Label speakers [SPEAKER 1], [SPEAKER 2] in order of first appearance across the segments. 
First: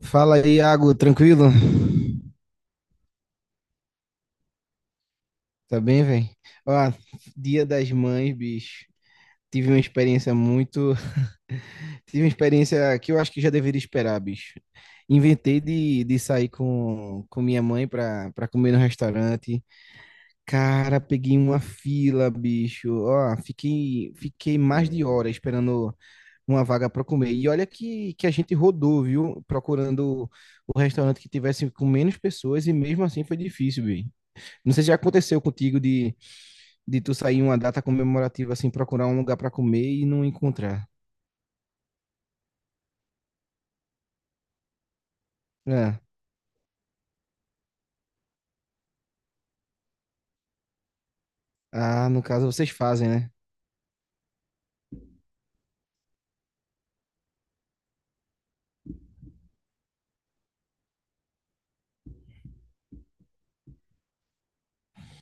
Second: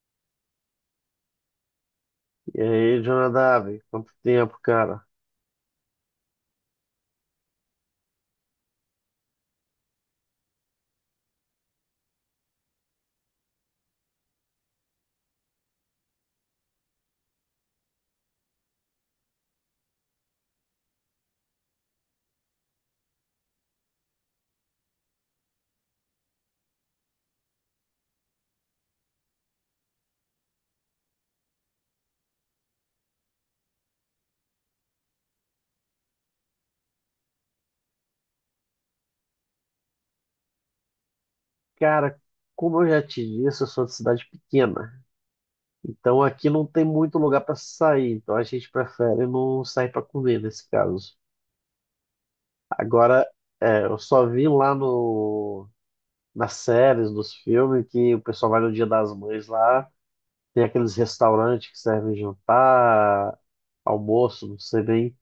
[SPEAKER 1] Fala aí, Iago, tranquilo?
[SPEAKER 2] E aí, Jonadab, quanto tempo, cara?
[SPEAKER 1] Tá bem, velho? Ó, Dia das Mães, bicho. Tive uma experiência muito. Tive uma experiência que eu acho que já deveria esperar, bicho. Inventei de sair com minha mãe pra comer no restaurante. Cara, peguei uma fila, bicho. Ó, fiquei mais de hora esperando uma vaga pra comer. E olha que a gente rodou, viu? Procurando o restaurante que tivesse com menos pessoas e mesmo assim foi difícil, bicho. Não sei se já aconteceu contigo de tu sair em uma data comemorativa, assim, procurar um lugar pra comer e não encontrar.
[SPEAKER 2] Cara, como eu já te disse, eu sou de cidade pequena.
[SPEAKER 1] É.
[SPEAKER 2] Então aqui não tem muito lugar para sair. Então a gente prefere não sair para comer nesse caso.
[SPEAKER 1] Ah, no caso vocês fazem,
[SPEAKER 2] Agora,
[SPEAKER 1] né?
[SPEAKER 2] eu só vi lá no, nas séries, nos filmes, que o pessoal vai no Dia das Mães lá. Tem aqueles restaurantes que servem jantar, almoço, não sei bem.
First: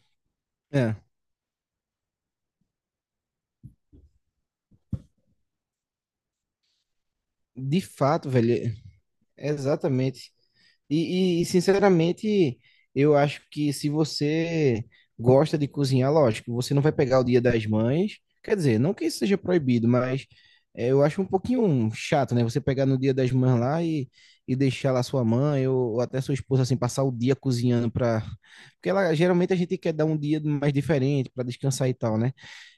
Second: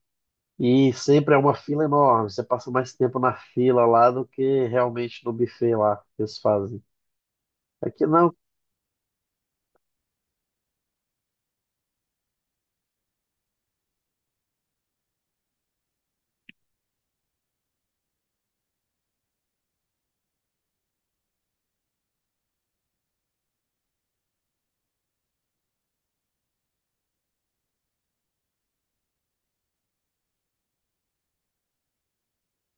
[SPEAKER 2] E
[SPEAKER 1] É.
[SPEAKER 2] sempre é uma fila enorme. Você passa mais tempo na fila lá do que realmente no buffet lá que eles fazem.
[SPEAKER 1] De
[SPEAKER 2] Aqui
[SPEAKER 1] fato,
[SPEAKER 2] não.
[SPEAKER 1] velho, exatamente. Sinceramente, eu acho que se você gosta de cozinhar, lógico, você não vai pegar o Dia das Mães. Quer dizer, não que isso seja proibido, mas eu acho um pouquinho chato, né? Você pegar no Dia das Mães lá e deixar lá sua mãe ou até sua esposa, assim, passar o dia cozinhando para. Porque ela, geralmente a gente quer dar um dia mais diferente para descansar e tal, né?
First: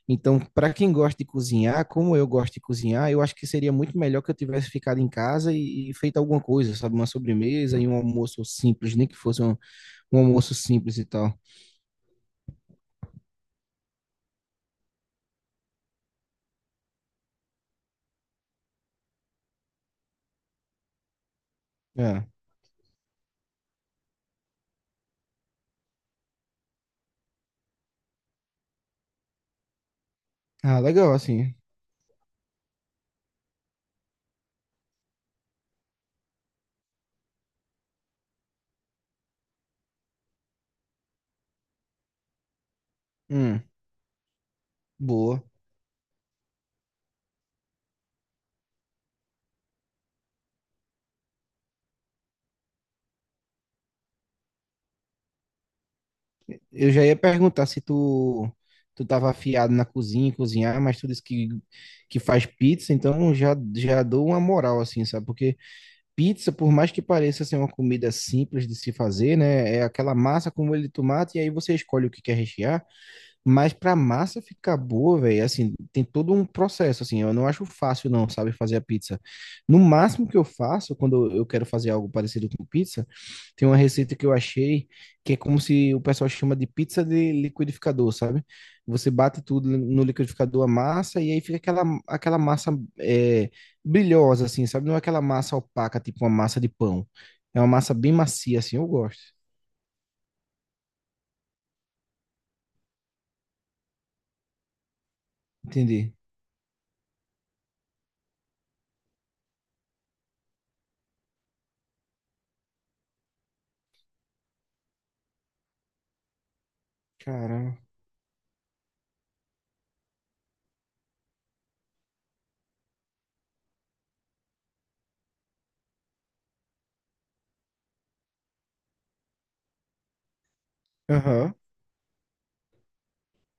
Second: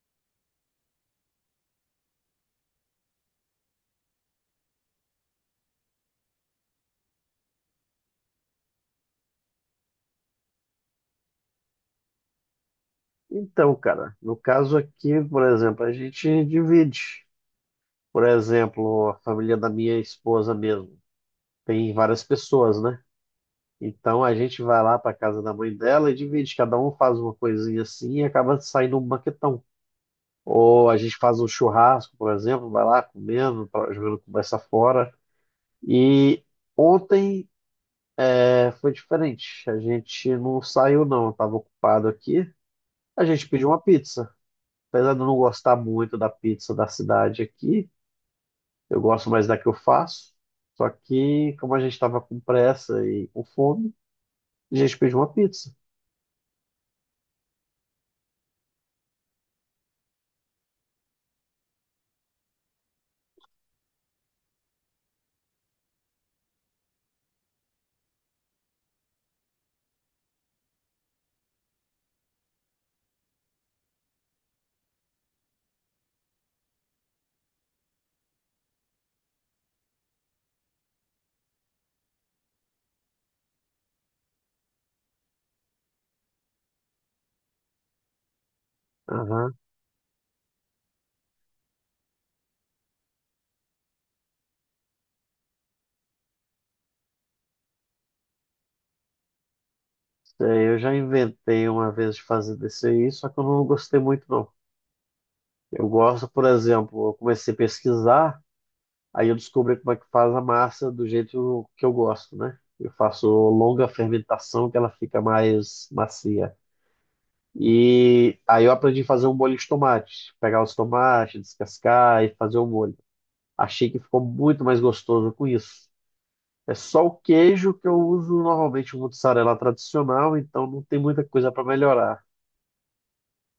[SPEAKER 1] Então, para quem gosta de cozinhar, como eu gosto de cozinhar, eu acho que seria muito melhor que eu tivesse ficado em casa e feito alguma coisa, sabe? Uma sobremesa e um almoço simples, nem que fosse um almoço simples e tal.
[SPEAKER 2] Então, cara, no caso aqui, por exemplo, a gente divide. Por exemplo, a família da minha esposa mesmo. Tem várias
[SPEAKER 1] É.
[SPEAKER 2] pessoas, né? Então a gente vai lá para casa da mãe dela e divide. Cada um faz uma coisinha assim e acaba saindo um banquetão.
[SPEAKER 1] Ah,
[SPEAKER 2] Ou a
[SPEAKER 1] legal,
[SPEAKER 2] gente faz um
[SPEAKER 1] assim.
[SPEAKER 2] churrasco, por exemplo, vai lá comendo, jogando conversa fora. E ontem foi diferente. A gente não saiu, não. Eu estava ocupado aqui. A gente
[SPEAKER 1] Hum,
[SPEAKER 2] pediu uma pizza. Apesar de eu não
[SPEAKER 1] boa.
[SPEAKER 2] gostar muito da pizza da cidade aqui, eu gosto mais da que eu faço. Só que, como a gente estava com pressa e com fome, a gente pediu uma pizza.
[SPEAKER 1] Eu já ia perguntar se tu tava afiado na cozinha, em cozinhar, mas tu disse que faz pizza, então já dou uma moral, assim, sabe? Porque pizza, por mais que pareça ser uma comida simples de se fazer, né? É aquela massa com molho de tomate e aí você escolhe o que quer rechear. Mas pra massa ficar boa, velho, assim, tem todo um processo, assim. Eu não acho fácil, não, sabe, fazer a pizza. No máximo que eu faço, quando eu quero fazer algo parecido com pizza, tem uma receita que eu achei que é como se o pessoal chama de pizza de liquidificador, sabe? Você bate
[SPEAKER 2] Aham.
[SPEAKER 1] tudo no liquidificador, a massa, e aí fica aquela massa é, brilhosa, assim, sabe? Não é aquela massa opaca, tipo uma massa de pão. É uma massa bem macia, assim, eu gosto.
[SPEAKER 2] É, eu já inventei uma vez de fazer desse aí, só que eu não gostei muito, não. Eu
[SPEAKER 1] Entendi.
[SPEAKER 2] gosto, por exemplo, eu comecei a pesquisar, aí eu descobri como é que faz a massa do jeito que eu gosto, né? Eu faço longa fermentação, que ela fica mais macia.
[SPEAKER 1] Caramba.
[SPEAKER 2] E aí eu aprendi a fazer um molho de tomate. Pegar os tomates, descascar e fazer o molho. Achei que ficou muito mais gostoso com isso. É só o queijo que eu uso normalmente o mozzarella tradicional, então não tem muita coisa
[SPEAKER 1] Aham.
[SPEAKER 2] para melhorar.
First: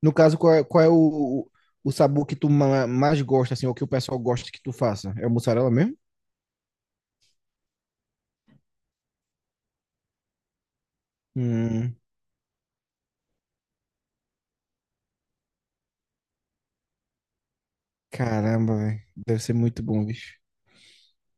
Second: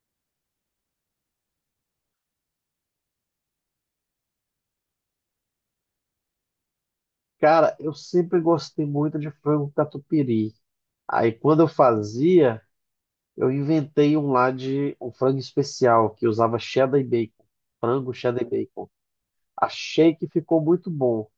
[SPEAKER 1] No caso, qual é o sabor que tu mais gosta, assim, ou que o pessoal gosta que tu faça? É o mussarela mesmo?
[SPEAKER 2] Cara, eu sempre gostei muito de frango catupiry. Aí quando eu
[SPEAKER 1] Hum,
[SPEAKER 2] fazia, eu inventei um lá de um frango especial que usava cheddar e bacon, frango cheddar e
[SPEAKER 1] caramba,
[SPEAKER 2] bacon.
[SPEAKER 1] velho. Deve ser muito bom,
[SPEAKER 2] Achei que
[SPEAKER 1] bicho.
[SPEAKER 2] ficou muito bom.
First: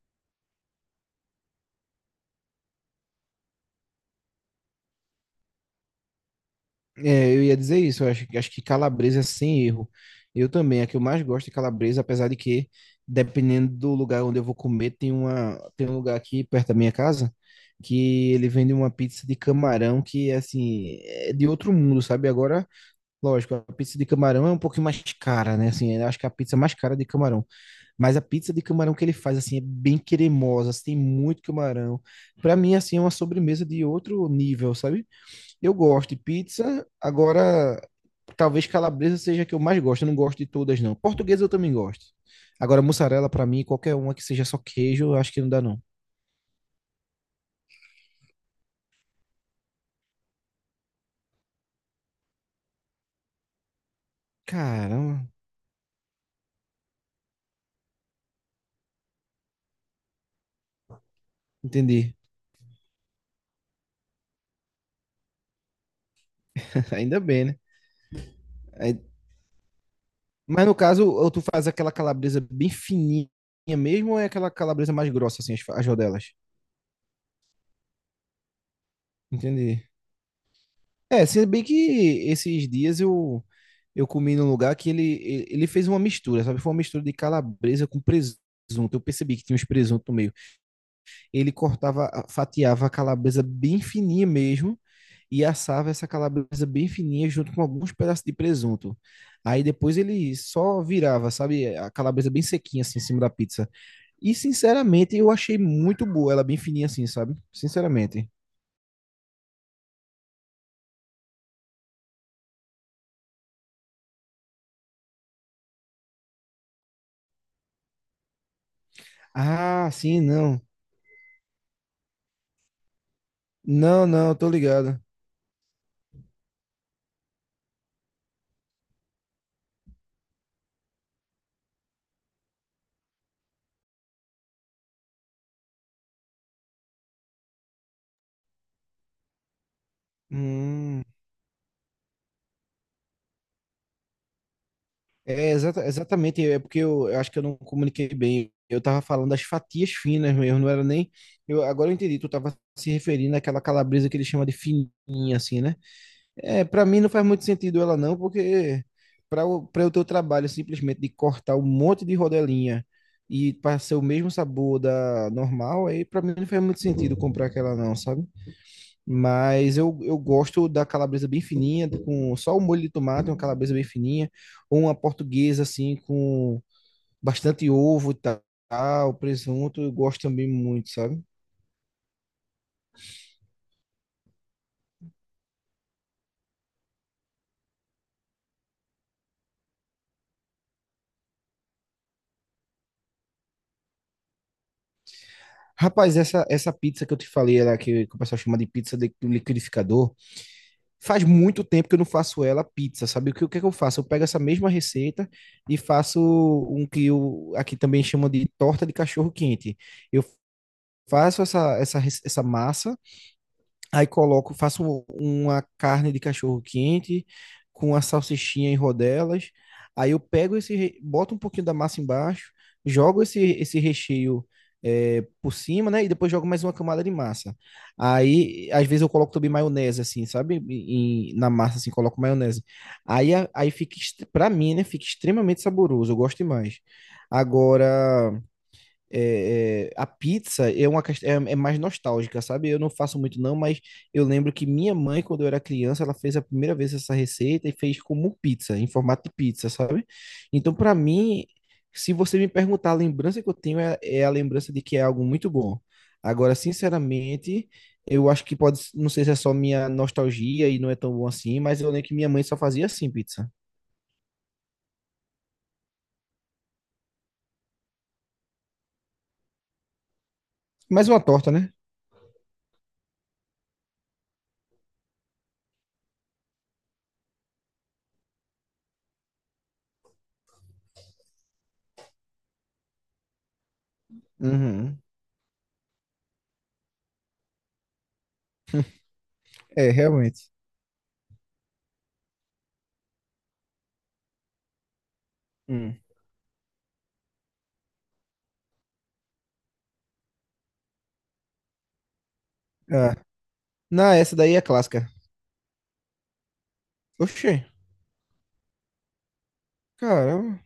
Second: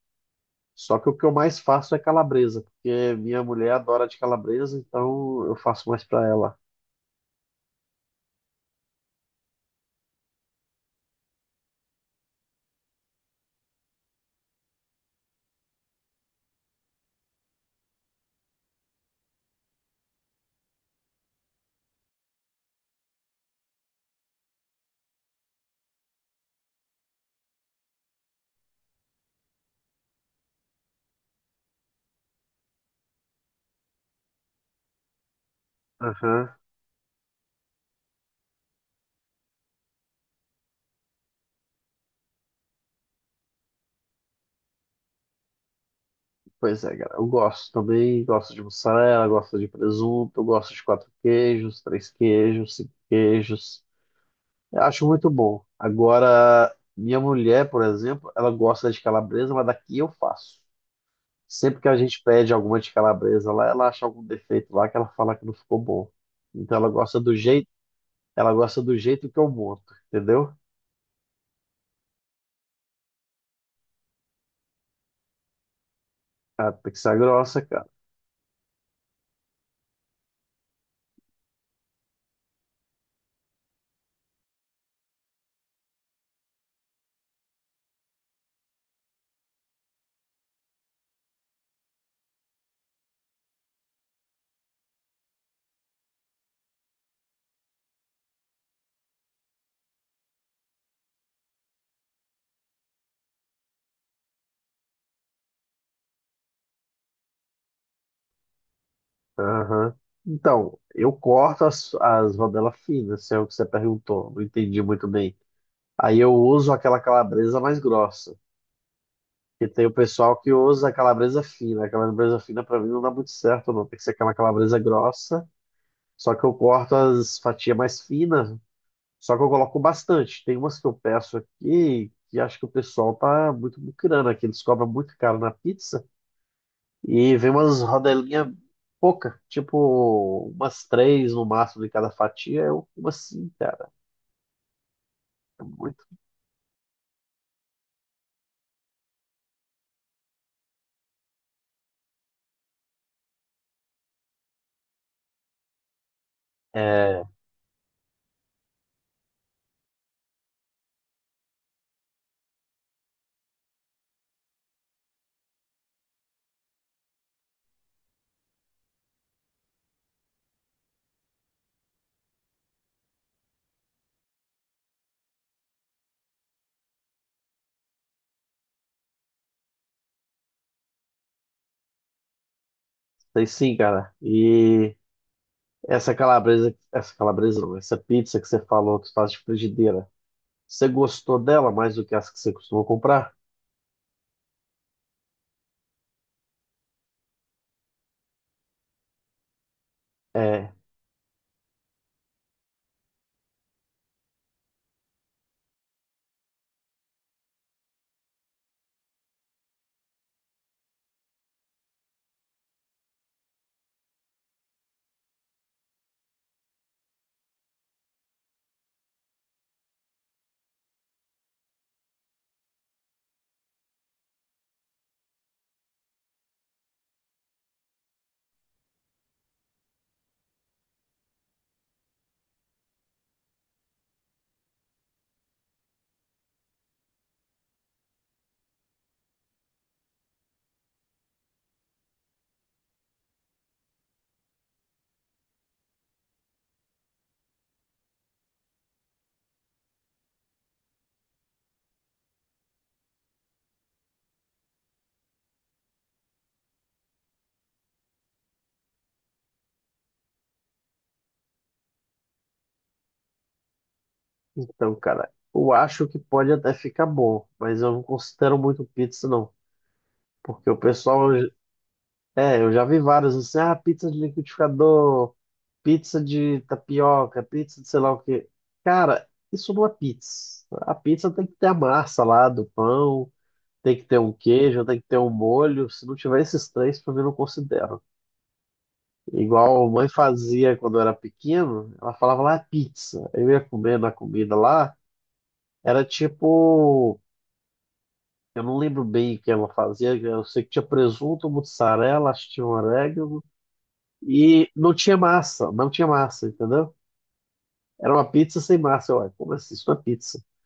[SPEAKER 2] Só que o que eu mais faço é calabresa, porque minha mulher adora de calabresa, então eu faço mais pra ela.
[SPEAKER 1] É, eu ia dizer isso, acho que calabresa é sem erro. Eu também, a que eu mais gosto é calabresa, apesar de que, dependendo do lugar onde eu vou comer, tem tem um lugar aqui perto da minha casa que ele vende uma pizza de camarão que, assim, é de outro mundo, sabe? Agora, lógico, a pizza de camarão é um pouquinho mais cara, né? Assim, eu acho que a pizza mais cara é de camarão. Mas a pizza de camarão que ele faz, assim, é bem cremosa, assim, tem muito camarão. Pra mim, assim, é uma sobremesa de outro nível, sabe? Eu gosto de
[SPEAKER 2] Aham.
[SPEAKER 1] pizza, agora talvez calabresa seja a que eu mais gosto. Eu não gosto de todas, não. Portuguesa eu também gosto. Agora, mussarela, pra mim, qualquer uma que seja só queijo, eu acho que não dá, não.
[SPEAKER 2] Pois é, cara. Eu gosto também, gosto de mussarela, gosto de presunto, gosto de quatro queijos, três queijos, cinco queijos. Eu acho
[SPEAKER 1] Caramba,
[SPEAKER 2] muito bom. Agora, minha mulher, por exemplo, ela gosta de calabresa, mas daqui eu faço. Sempre que a
[SPEAKER 1] entendi.
[SPEAKER 2] gente pede alguma de calabresa lá, ela acha algum defeito lá que ela fala que não ficou bom. Então
[SPEAKER 1] Ainda bem, né?
[SPEAKER 2] ela gosta do
[SPEAKER 1] Aí-
[SPEAKER 2] jeito que eu monto, entendeu?
[SPEAKER 1] mas no caso, ou tu faz aquela calabresa bem fininha mesmo, ou é aquela calabresa mais grossa, assim, as rodelas?
[SPEAKER 2] Ah, tem que ser grossa, cara.
[SPEAKER 1] Entendi. É, se bem que esses dias eu comi num lugar que ele fez uma mistura, sabe? Foi uma mistura de calabresa com presunto. Eu percebi que tinha uns presunto no meio. Ele cortava, fatiava a calabresa bem fininha mesmo e assava essa calabresa bem fininha junto com alguns pedaços de presunto. Aí depois ele só virava, sabe, a calabresa bem sequinha assim em cima da pizza. E sinceramente eu achei muito boa, ela bem fininha assim, sabe? Sinceramente.
[SPEAKER 2] Aham. Então, eu corto as rodelas finas, se é o que você perguntou. Não entendi muito bem. Aí eu uso aquela calabresa mais grossa. E tem
[SPEAKER 1] Ah,
[SPEAKER 2] o
[SPEAKER 1] sim,
[SPEAKER 2] pessoal que
[SPEAKER 1] não.
[SPEAKER 2] usa a calabresa fina. A calabresa fina pra mim não dá muito certo, não. Tem que
[SPEAKER 1] Não,
[SPEAKER 2] ser aquela
[SPEAKER 1] não, tô
[SPEAKER 2] calabresa
[SPEAKER 1] ligado.
[SPEAKER 2] grossa. Só que eu corto as fatias mais finas. Só que eu coloco bastante. Tem umas que eu peço aqui que acho que o pessoal tá muito muquirana, aqui. Eles cobram muito caro na pizza. E vem umas rodelinhas pouca, tipo umas
[SPEAKER 1] Hum,
[SPEAKER 2] três no máximo de cada fatia, é uma sim, cara. É muito.
[SPEAKER 1] exatamente, é porque eu acho que eu não comuniquei bem. Eu tava falando das fatias finas mesmo, não era nem. Agora eu entendi, tu tava se referindo àquela calabresa que ele chama de fininha, assim, né? É, para mim não
[SPEAKER 2] É,
[SPEAKER 1] faz muito sentido ela não, porque para o pra o teu trabalho simplesmente de cortar um monte de rodelinha e para ser o mesmo sabor da normal, aí para mim não faz muito sentido comprar aquela não, sabe? Mas eu gosto da calabresa bem fininha, com só o molho de tomate, uma calabresa bem fininha, ou uma portuguesa assim, com bastante ovo e tal, presunto, eu gosto também muito, sabe?
[SPEAKER 2] tem sim, cara. E essa calabresa não, essa pizza que você falou que faz de frigideira, você gostou dela mais do que as que você costuma comprar?
[SPEAKER 1] Rapaz, essa pizza que eu te falei, ela que o pessoal chama de pizza de do liquidificador,
[SPEAKER 2] É,
[SPEAKER 1] faz muito tempo que eu não faço ela pizza, sabe? O que é que eu faço? Eu pego essa mesma receita e faço um que eu, aqui também chama de torta de cachorro quente. Eu faço essa massa. Aí coloco, faço uma carne de cachorro quente com a salsichinha em rodelas. Aí eu pego boto um pouquinho da massa embaixo, jogo esse recheio por cima, né? E depois jogo mais uma camada de massa. Aí, às vezes eu coloco também maionese, assim, sabe? Na massa, assim, coloco maionese. Aí fica, pra mim, né? Fica extremamente saboroso. Eu gosto demais. Agora a pizza é uma é mais nostálgica, sabe? Eu não faço muito não, mas eu lembro que minha mãe, quando eu era criança, ela fez a primeira vez essa receita e fez como pizza, em formato de pizza, sabe? Então, para mim, se você me perguntar, a lembrança que eu tenho é a lembrança de que é algo muito bom. Agora, sinceramente, eu acho que pode, não sei se é só minha nostalgia e não é tão bom assim, mas eu lembro que minha mãe só fazia assim pizza.
[SPEAKER 2] então, cara, eu acho que pode até ficar bom, mas eu não considero muito pizza, não. Porque o
[SPEAKER 1] Mais uma
[SPEAKER 2] pessoal...
[SPEAKER 1] torta, né?
[SPEAKER 2] É, eu já vi vários, assim, ah, pizza de liquidificador, pizza de tapioca, pizza de sei lá o quê. Cara, isso não é pizza. A pizza tem que ter a massa lá do pão, tem que ter um queijo, tem
[SPEAKER 1] Uhum.
[SPEAKER 2] que ter um molho. Se não tiver esses três, pra mim, eu não considero. Igual a
[SPEAKER 1] É,
[SPEAKER 2] mãe
[SPEAKER 1] realmente.
[SPEAKER 2] fazia quando eu era pequeno, ela falava lá pizza. Eu ia comendo a comida lá,
[SPEAKER 1] Hum.
[SPEAKER 2] era tipo, eu não lembro bem o que ela fazia, eu sei que tinha presunto, mussarela, acho que tinha um
[SPEAKER 1] Ah,
[SPEAKER 2] orégano,
[SPEAKER 1] não, essa daí é
[SPEAKER 2] e não
[SPEAKER 1] clássica.
[SPEAKER 2] tinha massa, entendeu?
[SPEAKER 1] Oxê,
[SPEAKER 2] Era uma pizza sem massa. Eu... Ué, como assim? Isso não é pizza.
[SPEAKER 1] caramba.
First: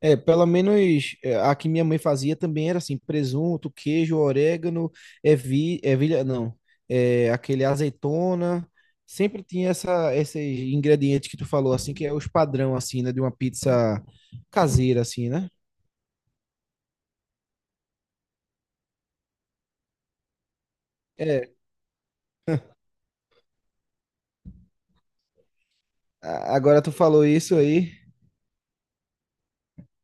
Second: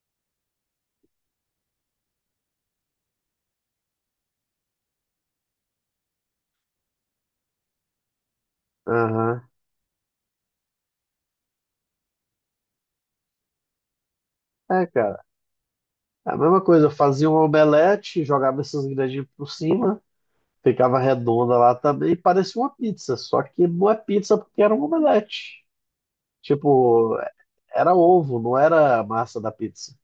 [SPEAKER 1] É, pelo menos é, a que minha mãe fazia também era assim, presunto, queijo, orégano, ervilha, não, é, aquele azeitona, sempre
[SPEAKER 2] Aham.
[SPEAKER 1] tinha esses ingredientes que tu falou, assim, que é os padrão, assim, né, de uma pizza
[SPEAKER 2] É,
[SPEAKER 1] caseira,
[SPEAKER 2] cara.
[SPEAKER 1] assim, né?
[SPEAKER 2] É a mesma coisa, eu fazia um omelete, jogava esses ingredientes por cima, ficava
[SPEAKER 1] É,
[SPEAKER 2] redonda lá também, e parecia uma pizza. Só que não é pizza porque era um omelete.
[SPEAKER 1] agora tu
[SPEAKER 2] Tipo,
[SPEAKER 1] falou isso aí,
[SPEAKER 2] era ovo, não era a massa da pizza.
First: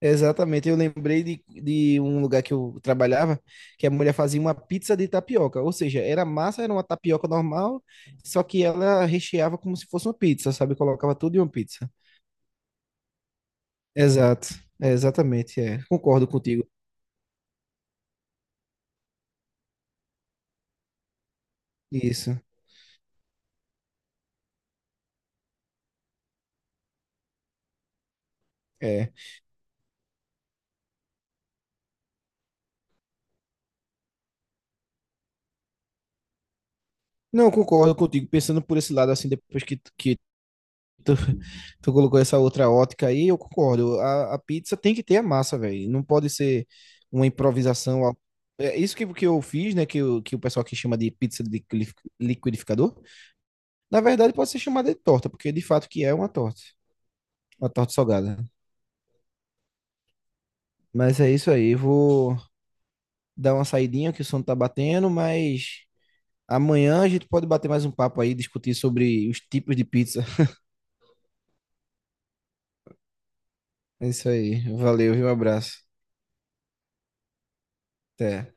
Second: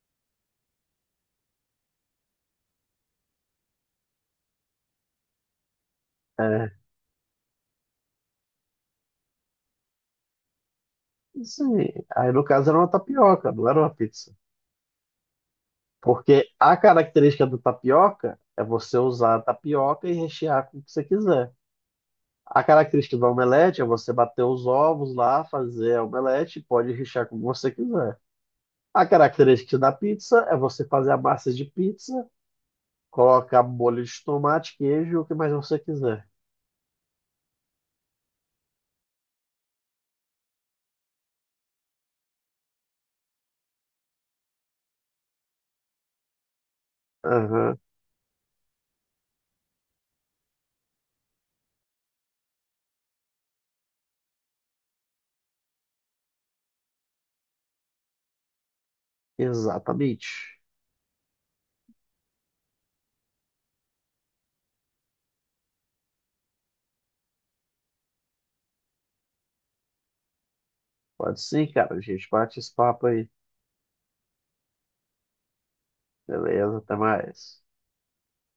[SPEAKER 1] exatamente, eu lembrei de um lugar que eu trabalhava, que a mulher fazia uma pizza de tapioca, ou seja, era massa, era
[SPEAKER 2] É,
[SPEAKER 1] uma tapioca normal, só que ela recheava como se fosse uma pizza, sabe? Colocava tudo em uma
[SPEAKER 2] sim.
[SPEAKER 1] pizza.
[SPEAKER 2] Aí no caso era uma tapioca, não era uma pizza.
[SPEAKER 1] Exato, é, exatamente, é. Concordo
[SPEAKER 2] Porque
[SPEAKER 1] contigo.
[SPEAKER 2] a característica do tapioca é você usar a tapioca e rechear com o que você quiser.
[SPEAKER 1] Isso,
[SPEAKER 2] A característica do omelete é você bater os ovos lá, fazer a omelete, pode rechear como você quiser. A
[SPEAKER 1] é.
[SPEAKER 2] característica da pizza é você fazer a massa de pizza, colocar molho de tomate, queijo, o que mais você quiser.
[SPEAKER 1] Não, concordo contigo, pensando por esse lado, assim, depois que Tu, tu colocou essa outra ótica aí, eu concordo. A pizza tem que ter a massa, velho. Não pode ser uma
[SPEAKER 2] Aham,
[SPEAKER 1] improvisação. É isso que eu fiz, né? Que o pessoal aqui chama de pizza de liquidificador. Na verdade, pode ser chamada de torta, porque de fato que é uma torta. Uma torta salgada.
[SPEAKER 2] exatamente.
[SPEAKER 1] Mas é isso aí. Vou dar uma saidinha que o sono tá batendo, mas amanhã a gente pode bater mais um papo aí, discutir sobre os tipos de pizza.
[SPEAKER 2] Pode sim, cara. A gente bate esse papo aí.
[SPEAKER 1] É isso aí. Valeu, viu? Um abraço.
[SPEAKER 2] Beleza, até mais.
[SPEAKER 1] Até.